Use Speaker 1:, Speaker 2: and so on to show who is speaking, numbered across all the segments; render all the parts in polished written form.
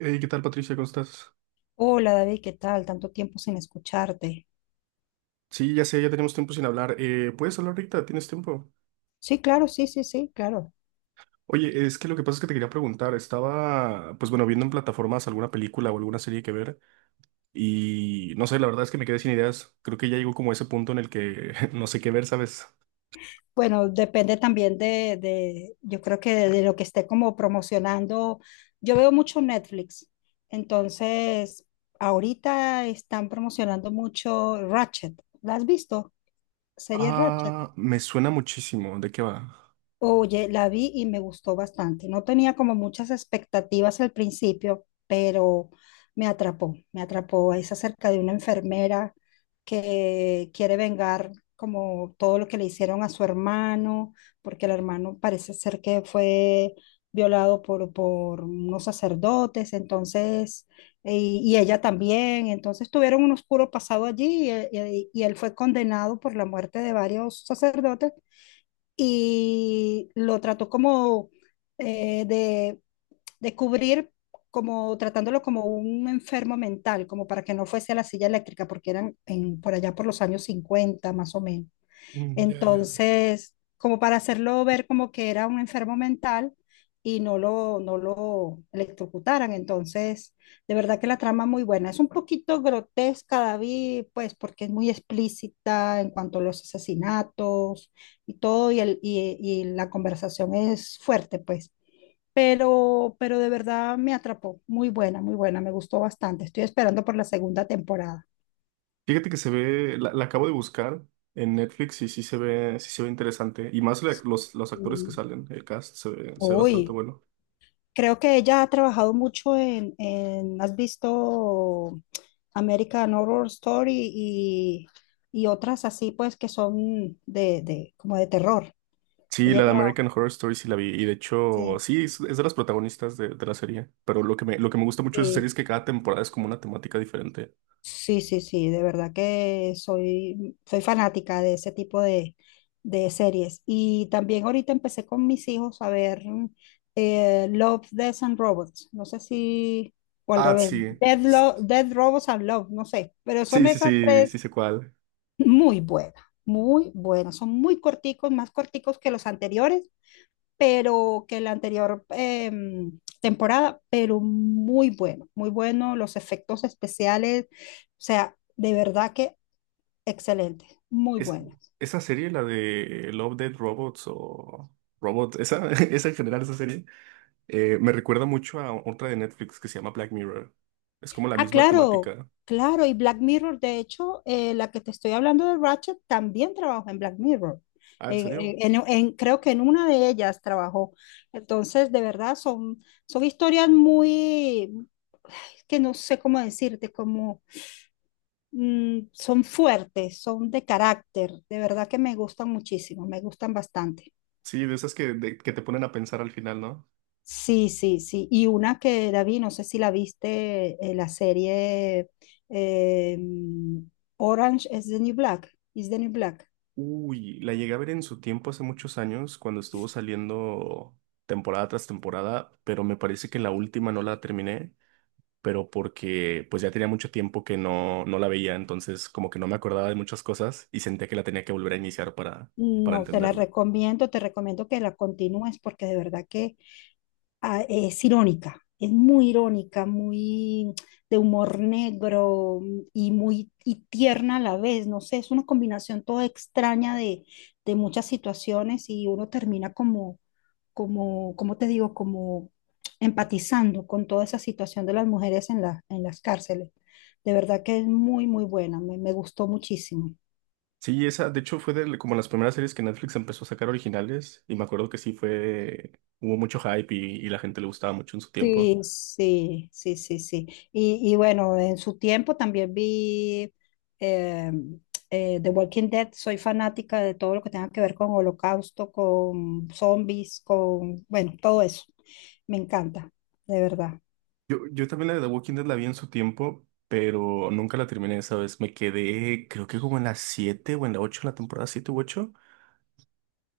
Speaker 1: Hey, ¿qué tal, Patricia? ¿Cómo estás?
Speaker 2: Hola David, ¿qué tal? Tanto tiempo sin escucharte.
Speaker 1: Sí, ya sé, ya tenemos tiempo sin hablar. ¿Puedes hablar ahorita? ¿Tienes tiempo?
Speaker 2: Sí, claro, sí, sí, sí, claro.
Speaker 1: Oye, es que lo que pasa es que te quería preguntar. Estaba, pues bueno, viendo en plataformas alguna película o alguna serie que ver y no sé, la verdad es que me quedé sin ideas. Creo que ya llegó como a ese punto en el que no sé qué ver, ¿sabes?
Speaker 2: Bueno, depende también de yo creo que de lo que esté como promocionando. Yo veo mucho Netflix, entonces ahorita están promocionando mucho Ratchet. ¿La has visto? Serie Ratchet.
Speaker 1: Ah, me suena muchísimo. ¿De qué va?
Speaker 2: Oye, la vi y me gustó bastante. No tenía como muchas expectativas al principio, pero me atrapó, me atrapó. Es acerca de una enfermera que quiere vengar como todo lo que le hicieron a su hermano, porque el hermano parece ser que fue violado por unos sacerdotes, entonces, y, ella también. Entonces tuvieron un oscuro pasado allí y él fue condenado por la muerte de varios sacerdotes y lo trató como eh, de, de cubrir, como tratándolo como un enfermo mental, como para que no fuese a la silla eléctrica, porque eran por allá por los años 50 más o menos.
Speaker 1: Mm, ya, ya.
Speaker 2: Entonces, como para hacerlo ver como que era un enfermo mental y no lo electrocutaran. Entonces, de verdad que la trama es muy buena. Es un poquito grotesca, David, pues porque es muy explícita en cuanto a los asesinatos y todo, y la conversación es fuerte, pues. Pero de verdad me atrapó. Muy buena, muy buena. Me gustó bastante. Estoy esperando por la segunda temporada.
Speaker 1: Fíjate que se ve, la acabo de buscar en Netflix y sí se ve interesante. Y más los actores que
Speaker 2: Mm,
Speaker 1: salen, el cast se ve bastante
Speaker 2: Uy,
Speaker 1: bueno.
Speaker 2: creo que ella ha trabajado mucho ¿has visto American Horror Story y otras así, pues, que son de, como de terror?
Speaker 1: Sí,
Speaker 2: Ella
Speaker 1: la de
Speaker 2: trabaja,
Speaker 1: American Horror Story sí la vi. Y de hecho,
Speaker 2: sí,
Speaker 1: sí, es de las protagonistas de la serie. Pero lo que me gusta mucho de esa serie
Speaker 2: sí.
Speaker 1: es que cada temporada es como una temática diferente.
Speaker 2: Sí, sí, sí, de verdad que soy fanática de ese tipo de series. Y también ahorita empecé con mis hijos a ver Love, Death and Robots. No sé si, o al
Speaker 1: Ah,
Speaker 2: revés,
Speaker 1: sí.
Speaker 2: Dead,
Speaker 1: S-
Speaker 2: Dead Robots and Love, no sé, pero son
Speaker 1: Sí, sí,
Speaker 2: esas
Speaker 1: sí, sí
Speaker 2: tres.
Speaker 1: sé cuál.
Speaker 2: Muy buena, muy buena. Son muy corticos, más corticos que los anteriores, pero que la anterior temporada, pero muy bueno, muy bueno. Los efectos especiales, o sea, de verdad que excelente, muy
Speaker 1: Es,
Speaker 2: bueno.
Speaker 1: esa serie, la de Love, Dead Robots o Robots, esa, esa en general, esa serie, me recuerda mucho a otra de Netflix que se llama Black Mirror. Es como la
Speaker 2: Ah,
Speaker 1: misma
Speaker 2: claro,
Speaker 1: temática.
Speaker 2: claro. Y Black Mirror, de hecho, la que te estoy hablando de Ratchet también trabajó en Black Mirror.
Speaker 1: Ah, ¿en serio?
Speaker 2: Creo que en una de ellas trabajó. Entonces, de verdad, son historias muy, es que no sé cómo decirte, como son fuertes, son de carácter. De verdad que me gustan muchísimo, me gustan bastante.
Speaker 1: Sí, de esas que, que te ponen a pensar al final, ¿no?
Speaker 2: Sí, sí, sí. Y una que, David, no sé si la viste, la serie eh, mm, Orange is the New Black, is the New Black.
Speaker 1: Uy, la llegué a ver en su tiempo hace muchos años, cuando estuvo saliendo temporada tras temporada, pero me parece que la última no la terminé, pero porque pues ya tenía mucho tiempo que no, no la veía, entonces como que no me acordaba de muchas cosas y sentía que la tenía que volver a iniciar para
Speaker 2: No, te la
Speaker 1: entenderla.
Speaker 2: recomiendo, te recomiendo que la continúes porque de verdad que es irónica, es muy irónica, muy de humor negro, y muy y tierna a la vez, no sé, es una combinación toda extraña de muchas situaciones y uno termina como, te digo, como empatizando con toda esa situación de las mujeres en las cárceles. De verdad que es muy, muy buena, me gustó muchísimo.
Speaker 1: Sí, esa de hecho fue de, como las primeras series que Netflix empezó a sacar originales y me acuerdo que sí fue, hubo mucho hype y la gente le gustaba mucho en su tiempo.
Speaker 2: Sí, sí, sí, sí, sí. Y bueno, en su tiempo también vi eh, The Walking Dead. Soy fanática de todo lo que tenga que ver con holocausto, con zombies, con, bueno, todo eso. Me encanta, de verdad.
Speaker 1: Yo también la de The Walking Dead la vi en su tiempo, pero nunca la terminé esa vez. Me quedé, creo que como en la siete o en la ocho en la temporada 7 u 8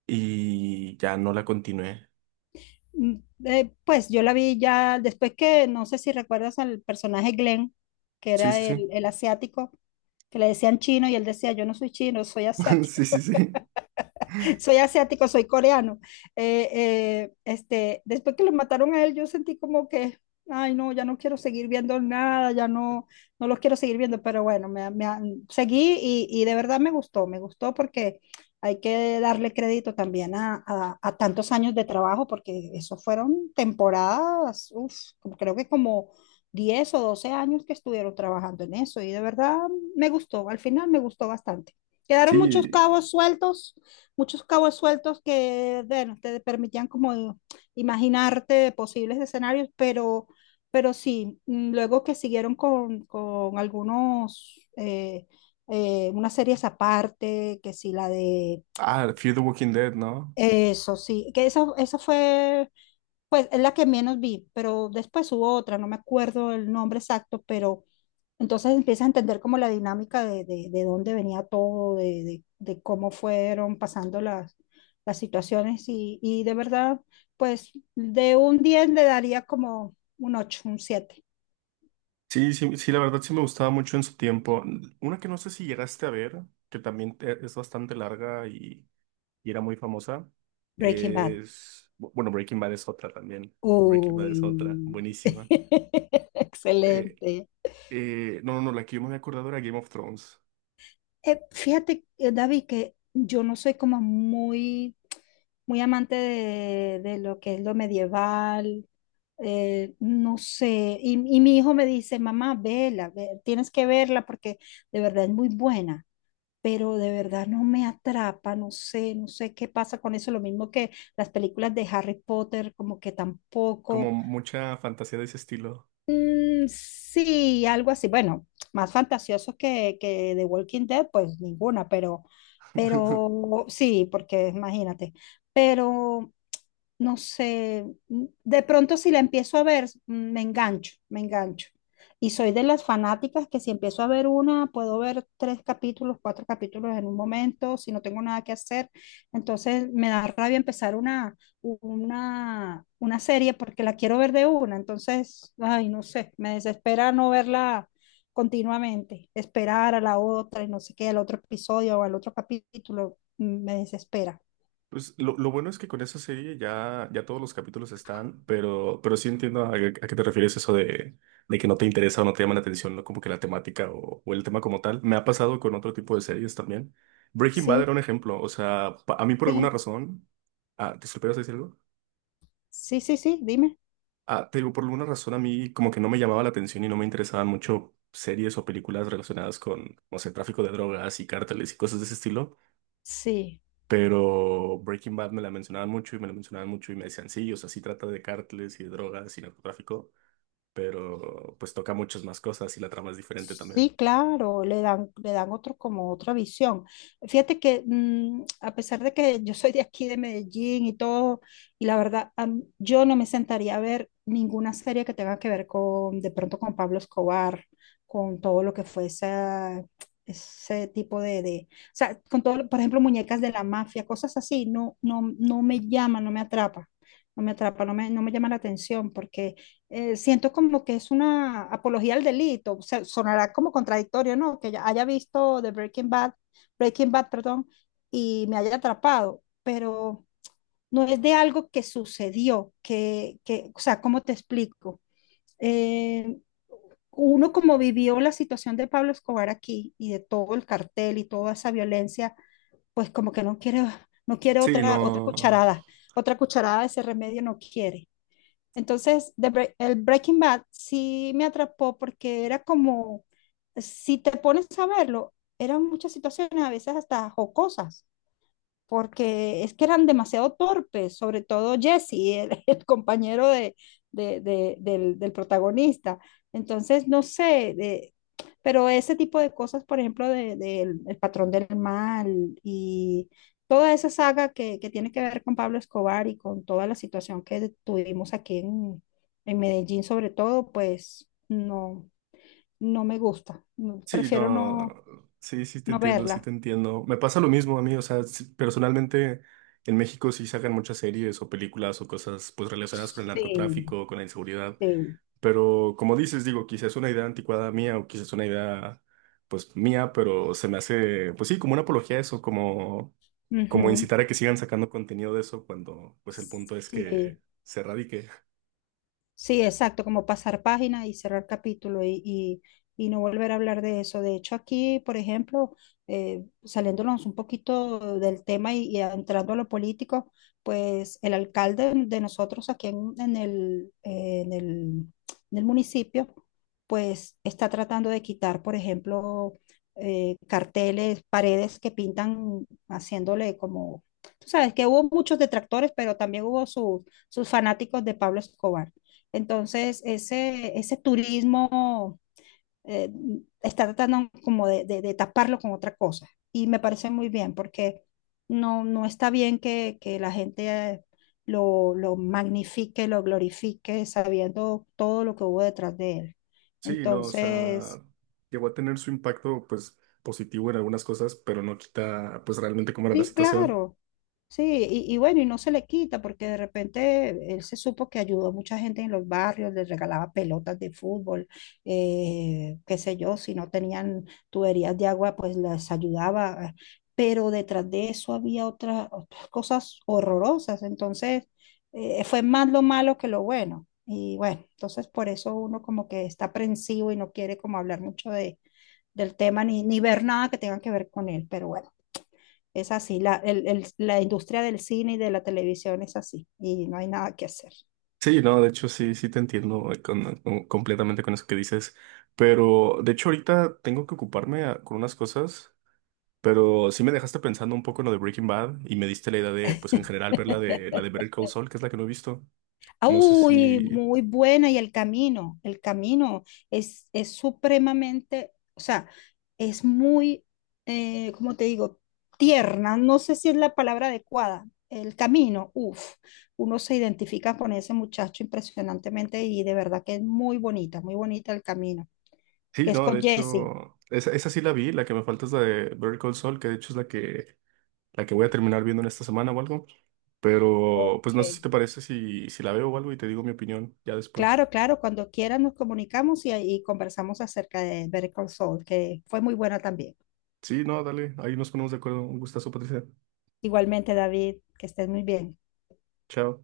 Speaker 1: y ya no la continué.
Speaker 2: Mm, pues yo la vi ya después que, no sé si recuerdas al personaje Glenn, que
Speaker 1: Sí,
Speaker 2: era
Speaker 1: sí,
Speaker 2: el,
Speaker 1: sí.
Speaker 2: el asiático, que le decían chino y él decía, yo no soy chino, soy asiático.
Speaker 1: Sí, sí, sí.
Speaker 2: Soy asiático, soy coreano. Después que lo mataron a él, yo sentí como que, ay, no, ya no quiero seguir viendo nada, ya no, no los quiero seguir viendo, pero bueno, me seguí y, de verdad me gustó porque hay que darle crédito también a tantos años de trabajo, porque eso fueron temporadas, uf, creo que como 10 o 12 años que estuvieron trabajando en eso y de verdad me gustó, al final me gustó bastante. Quedaron
Speaker 1: Sí.
Speaker 2: muchos cabos sueltos que, bueno, te permitían como imaginarte posibles escenarios, pero, sí, luego que siguieron con algunos, unas series aparte, que sí, la de
Speaker 1: Ah, Fear the Walking Dead, ¿no?
Speaker 2: eso, sí, que esa fue, pues, es la que menos vi, pero después hubo otra, no me acuerdo el nombre exacto, pero entonces empiezas a entender como la dinámica de dónde venía todo, de cómo fueron pasando las situaciones y, de verdad, pues de un 10 le daría como un 8, un 7.
Speaker 1: Sí, sí, sí, la verdad sí me gustaba mucho en su tiempo. Una que no sé si llegaste a ver, que también es bastante larga y era muy famosa,
Speaker 2: Breaking Bad.
Speaker 1: es... Bueno, Breaking Bad es otra también. Breaking Bad es otra,
Speaker 2: Uy,
Speaker 1: buenísima. Eh,
Speaker 2: excelente.
Speaker 1: No, no, no, la que yo me había acordado era Game of Thrones.
Speaker 2: Fíjate, David, que yo no soy como muy, muy amante de lo que es lo medieval. No sé, y mi hijo me dice, mamá, vela, tienes que verla porque de verdad es muy buena, pero de verdad no me atrapa, no sé, no sé qué pasa con eso, lo mismo que las películas de Harry Potter, como que
Speaker 1: Como
Speaker 2: tampoco.
Speaker 1: mucha fantasía de ese estilo.
Speaker 2: Mm, sí, algo así. Bueno, más fantasiosos que The Walking Dead, pues ninguna, pero sí, porque imagínate. Pero no sé, de pronto si la empiezo a ver, me engancho, me engancho. Y soy de las fanáticas que si empiezo a ver una, puedo ver tres capítulos, cuatro capítulos en un momento, si no tengo nada que hacer. Entonces me da rabia empezar una serie porque la quiero ver de una. Entonces, ay, no sé, me desespera no verla continuamente, esperar a la otra y no sé qué, al otro episodio o al otro capítulo, me desespera.
Speaker 1: Pues lo bueno es que con esa serie ya, ya todos los capítulos están, pero sí entiendo a qué te refieres eso de que no te interesa o no te llama la atención, ¿no? Como que la temática o el tema como tal. Me ha pasado con otro tipo de series también. Breaking Bad era
Speaker 2: Sí,
Speaker 1: un ejemplo. O sea, a mí por alguna
Speaker 2: sí,
Speaker 1: razón. Ah, ¿te esperas decir algo?
Speaker 2: sí, sí, sí, dime.
Speaker 1: Ah, te digo, por alguna razón a mí como que no me llamaba la atención y no me interesaban mucho series o películas relacionadas con, no sé, tráfico de drogas y cárteles y cosas de ese estilo,
Speaker 2: Sí.
Speaker 1: pero Breaking Bad me la mencionaban mucho y me la mencionaban mucho y me decían, sí, o sea, sí trata de cárteles y de drogas y narcotráfico, pero pues toca muchas más cosas y la trama es diferente también.
Speaker 2: Sí, claro, le dan otro, como otra visión. Fíjate que a pesar de que yo soy de aquí, de Medellín y todo, y la verdad, yo no me sentaría a ver ninguna serie que tenga que ver con, de pronto con Pablo Escobar, con todo lo que fue ese tipo de, o sea, con todo, por ejemplo, muñecas de la mafia, cosas así, no, no, no me llama, no me atrapa, no me atrapa, no me llama la atención porque siento como que es una apología al delito. O sea, sonará como contradictorio, ¿no? Que ya haya visto The Breaking Bad, Breaking Bad, perdón, y me haya atrapado, pero no es de algo que sucedió, que o sea, ¿cómo te explico? Eh, Uno como vivió la situación de Pablo Escobar aquí y de todo el cartel y toda esa violencia, pues como que no quiere, no quiere
Speaker 1: Sí,
Speaker 2: otra,
Speaker 1: no.
Speaker 2: cucharada, otra cucharada de ese remedio no quiere. Entonces, el Breaking Bad sí me atrapó porque era como, si te pones a verlo, eran muchas situaciones a veces hasta jocosas porque es que eran demasiado torpes, sobre todo Jesse, el compañero del protagonista. Entonces, no sé, pero ese tipo de cosas, por ejemplo, El patrón del mal y toda esa saga que tiene que ver con Pablo Escobar y con toda la situación que tuvimos aquí en Medellín, sobre todo, pues no, no me gusta.
Speaker 1: Sí,
Speaker 2: Prefiero
Speaker 1: no,
Speaker 2: no,
Speaker 1: sí, sí te
Speaker 2: no
Speaker 1: entiendo, sí
Speaker 2: verla.
Speaker 1: te entiendo. Me pasa lo mismo a mí, o sea, sí, personalmente en México sí sacan muchas series o películas o cosas pues relacionadas con el
Speaker 2: Sí,
Speaker 1: narcotráfico, con la inseguridad,
Speaker 2: sí.
Speaker 1: pero como dices, digo, quizás es una idea anticuada mía o quizás es una idea pues mía, pero se me hace pues sí, como una apología a eso, como
Speaker 2: Ujú.
Speaker 1: incitar a que sigan sacando contenido de eso cuando pues el punto es
Speaker 2: Sí.
Speaker 1: que se erradique.
Speaker 2: Sí, exacto, como pasar página y cerrar capítulo y no volver a hablar de eso. De hecho, aquí, por ejemplo, saliéndonos un poquito del tema y entrando a lo político, pues el alcalde de nosotros aquí en el municipio, pues está tratando de quitar, por ejemplo, carteles, paredes que pintan haciéndole como, tú sabes que hubo muchos detractores, pero también hubo sus fanáticos de Pablo Escobar. Entonces, ese turismo eh, está tratando como de taparlo con otra cosa. Y me parece muy bien porque no está bien que la gente lo magnifique, lo glorifique, sabiendo todo lo que hubo detrás de él.
Speaker 1: Sí, no, o sea,
Speaker 2: Entonces,
Speaker 1: llegó a tener su impacto, pues, positivo en algunas cosas, pero no quita, pues, realmente cómo era la
Speaker 2: sí,
Speaker 1: situación.
Speaker 2: claro. Sí, y bueno, y no se le quita porque de repente él se supo que ayudó a mucha gente en los barrios, les regalaba pelotas de fútbol, qué sé yo, si no tenían tuberías de agua, pues las ayudaba. Pero detrás de eso había otras cosas horrorosas. Entonces, fue más lo malo que lo bueno. Y bueno, entonces por eso uno como que está aprensivo y no quiere como hablar mucho del tema ni ver nada que tenga que ver con él. Pero bueno. Es así, la industria del cine y de la televisión es así y no hay nada que hacer.
Speaker 1: Sí, no, de hecho, sí, sí te entiendo completamente con eso que dices, pero, de hecho, ahorita tengo que ocuparme con unas cosas, pero sí me dejaste pensando un poco en lo de Breaking Bad y me diste la idea de, pues, en general, ver la de Better Call Saul, que es la que no he visto. No sé
Speaker 2: Uy,
Speaker 1: si...
Speaker 2: muy buena y el camino es supremamente, o sea, es muy, ¿cómo te digo? Tierna, no sé si es la palabra adecuada. El camino, uff, uno se identifica con ese muchacho impresionantemente y de verdad que es muy bonita el camino,
Speaker 1: Sí,
Speaker 2: que es
Speaker 1: no, de
Speaker 2: con Jesse.
Speaker 1: hecho, esa sí la vi, la que me falta es la de Better Call Saul, que de hecho es la que voy a terminar viendo en esta semana o algo. Pero pues
Speaker 2: Ok.
Speaker 1: no sé si te parece si, si la veo o algo y te digo mi opinión ya después.
Speaker 2: Claro, claro, cuando quieras nos comunicamos y conversamos acerca de Better Call Saul, que fue muy buena también.
Speaker 1: Sí, no, dale, ahí nos ponemos de acuerdo. Un gustazo, Patricia.
Speaker 2: Igualmente, David, que estés muy bien.
Speaker 1: Chao.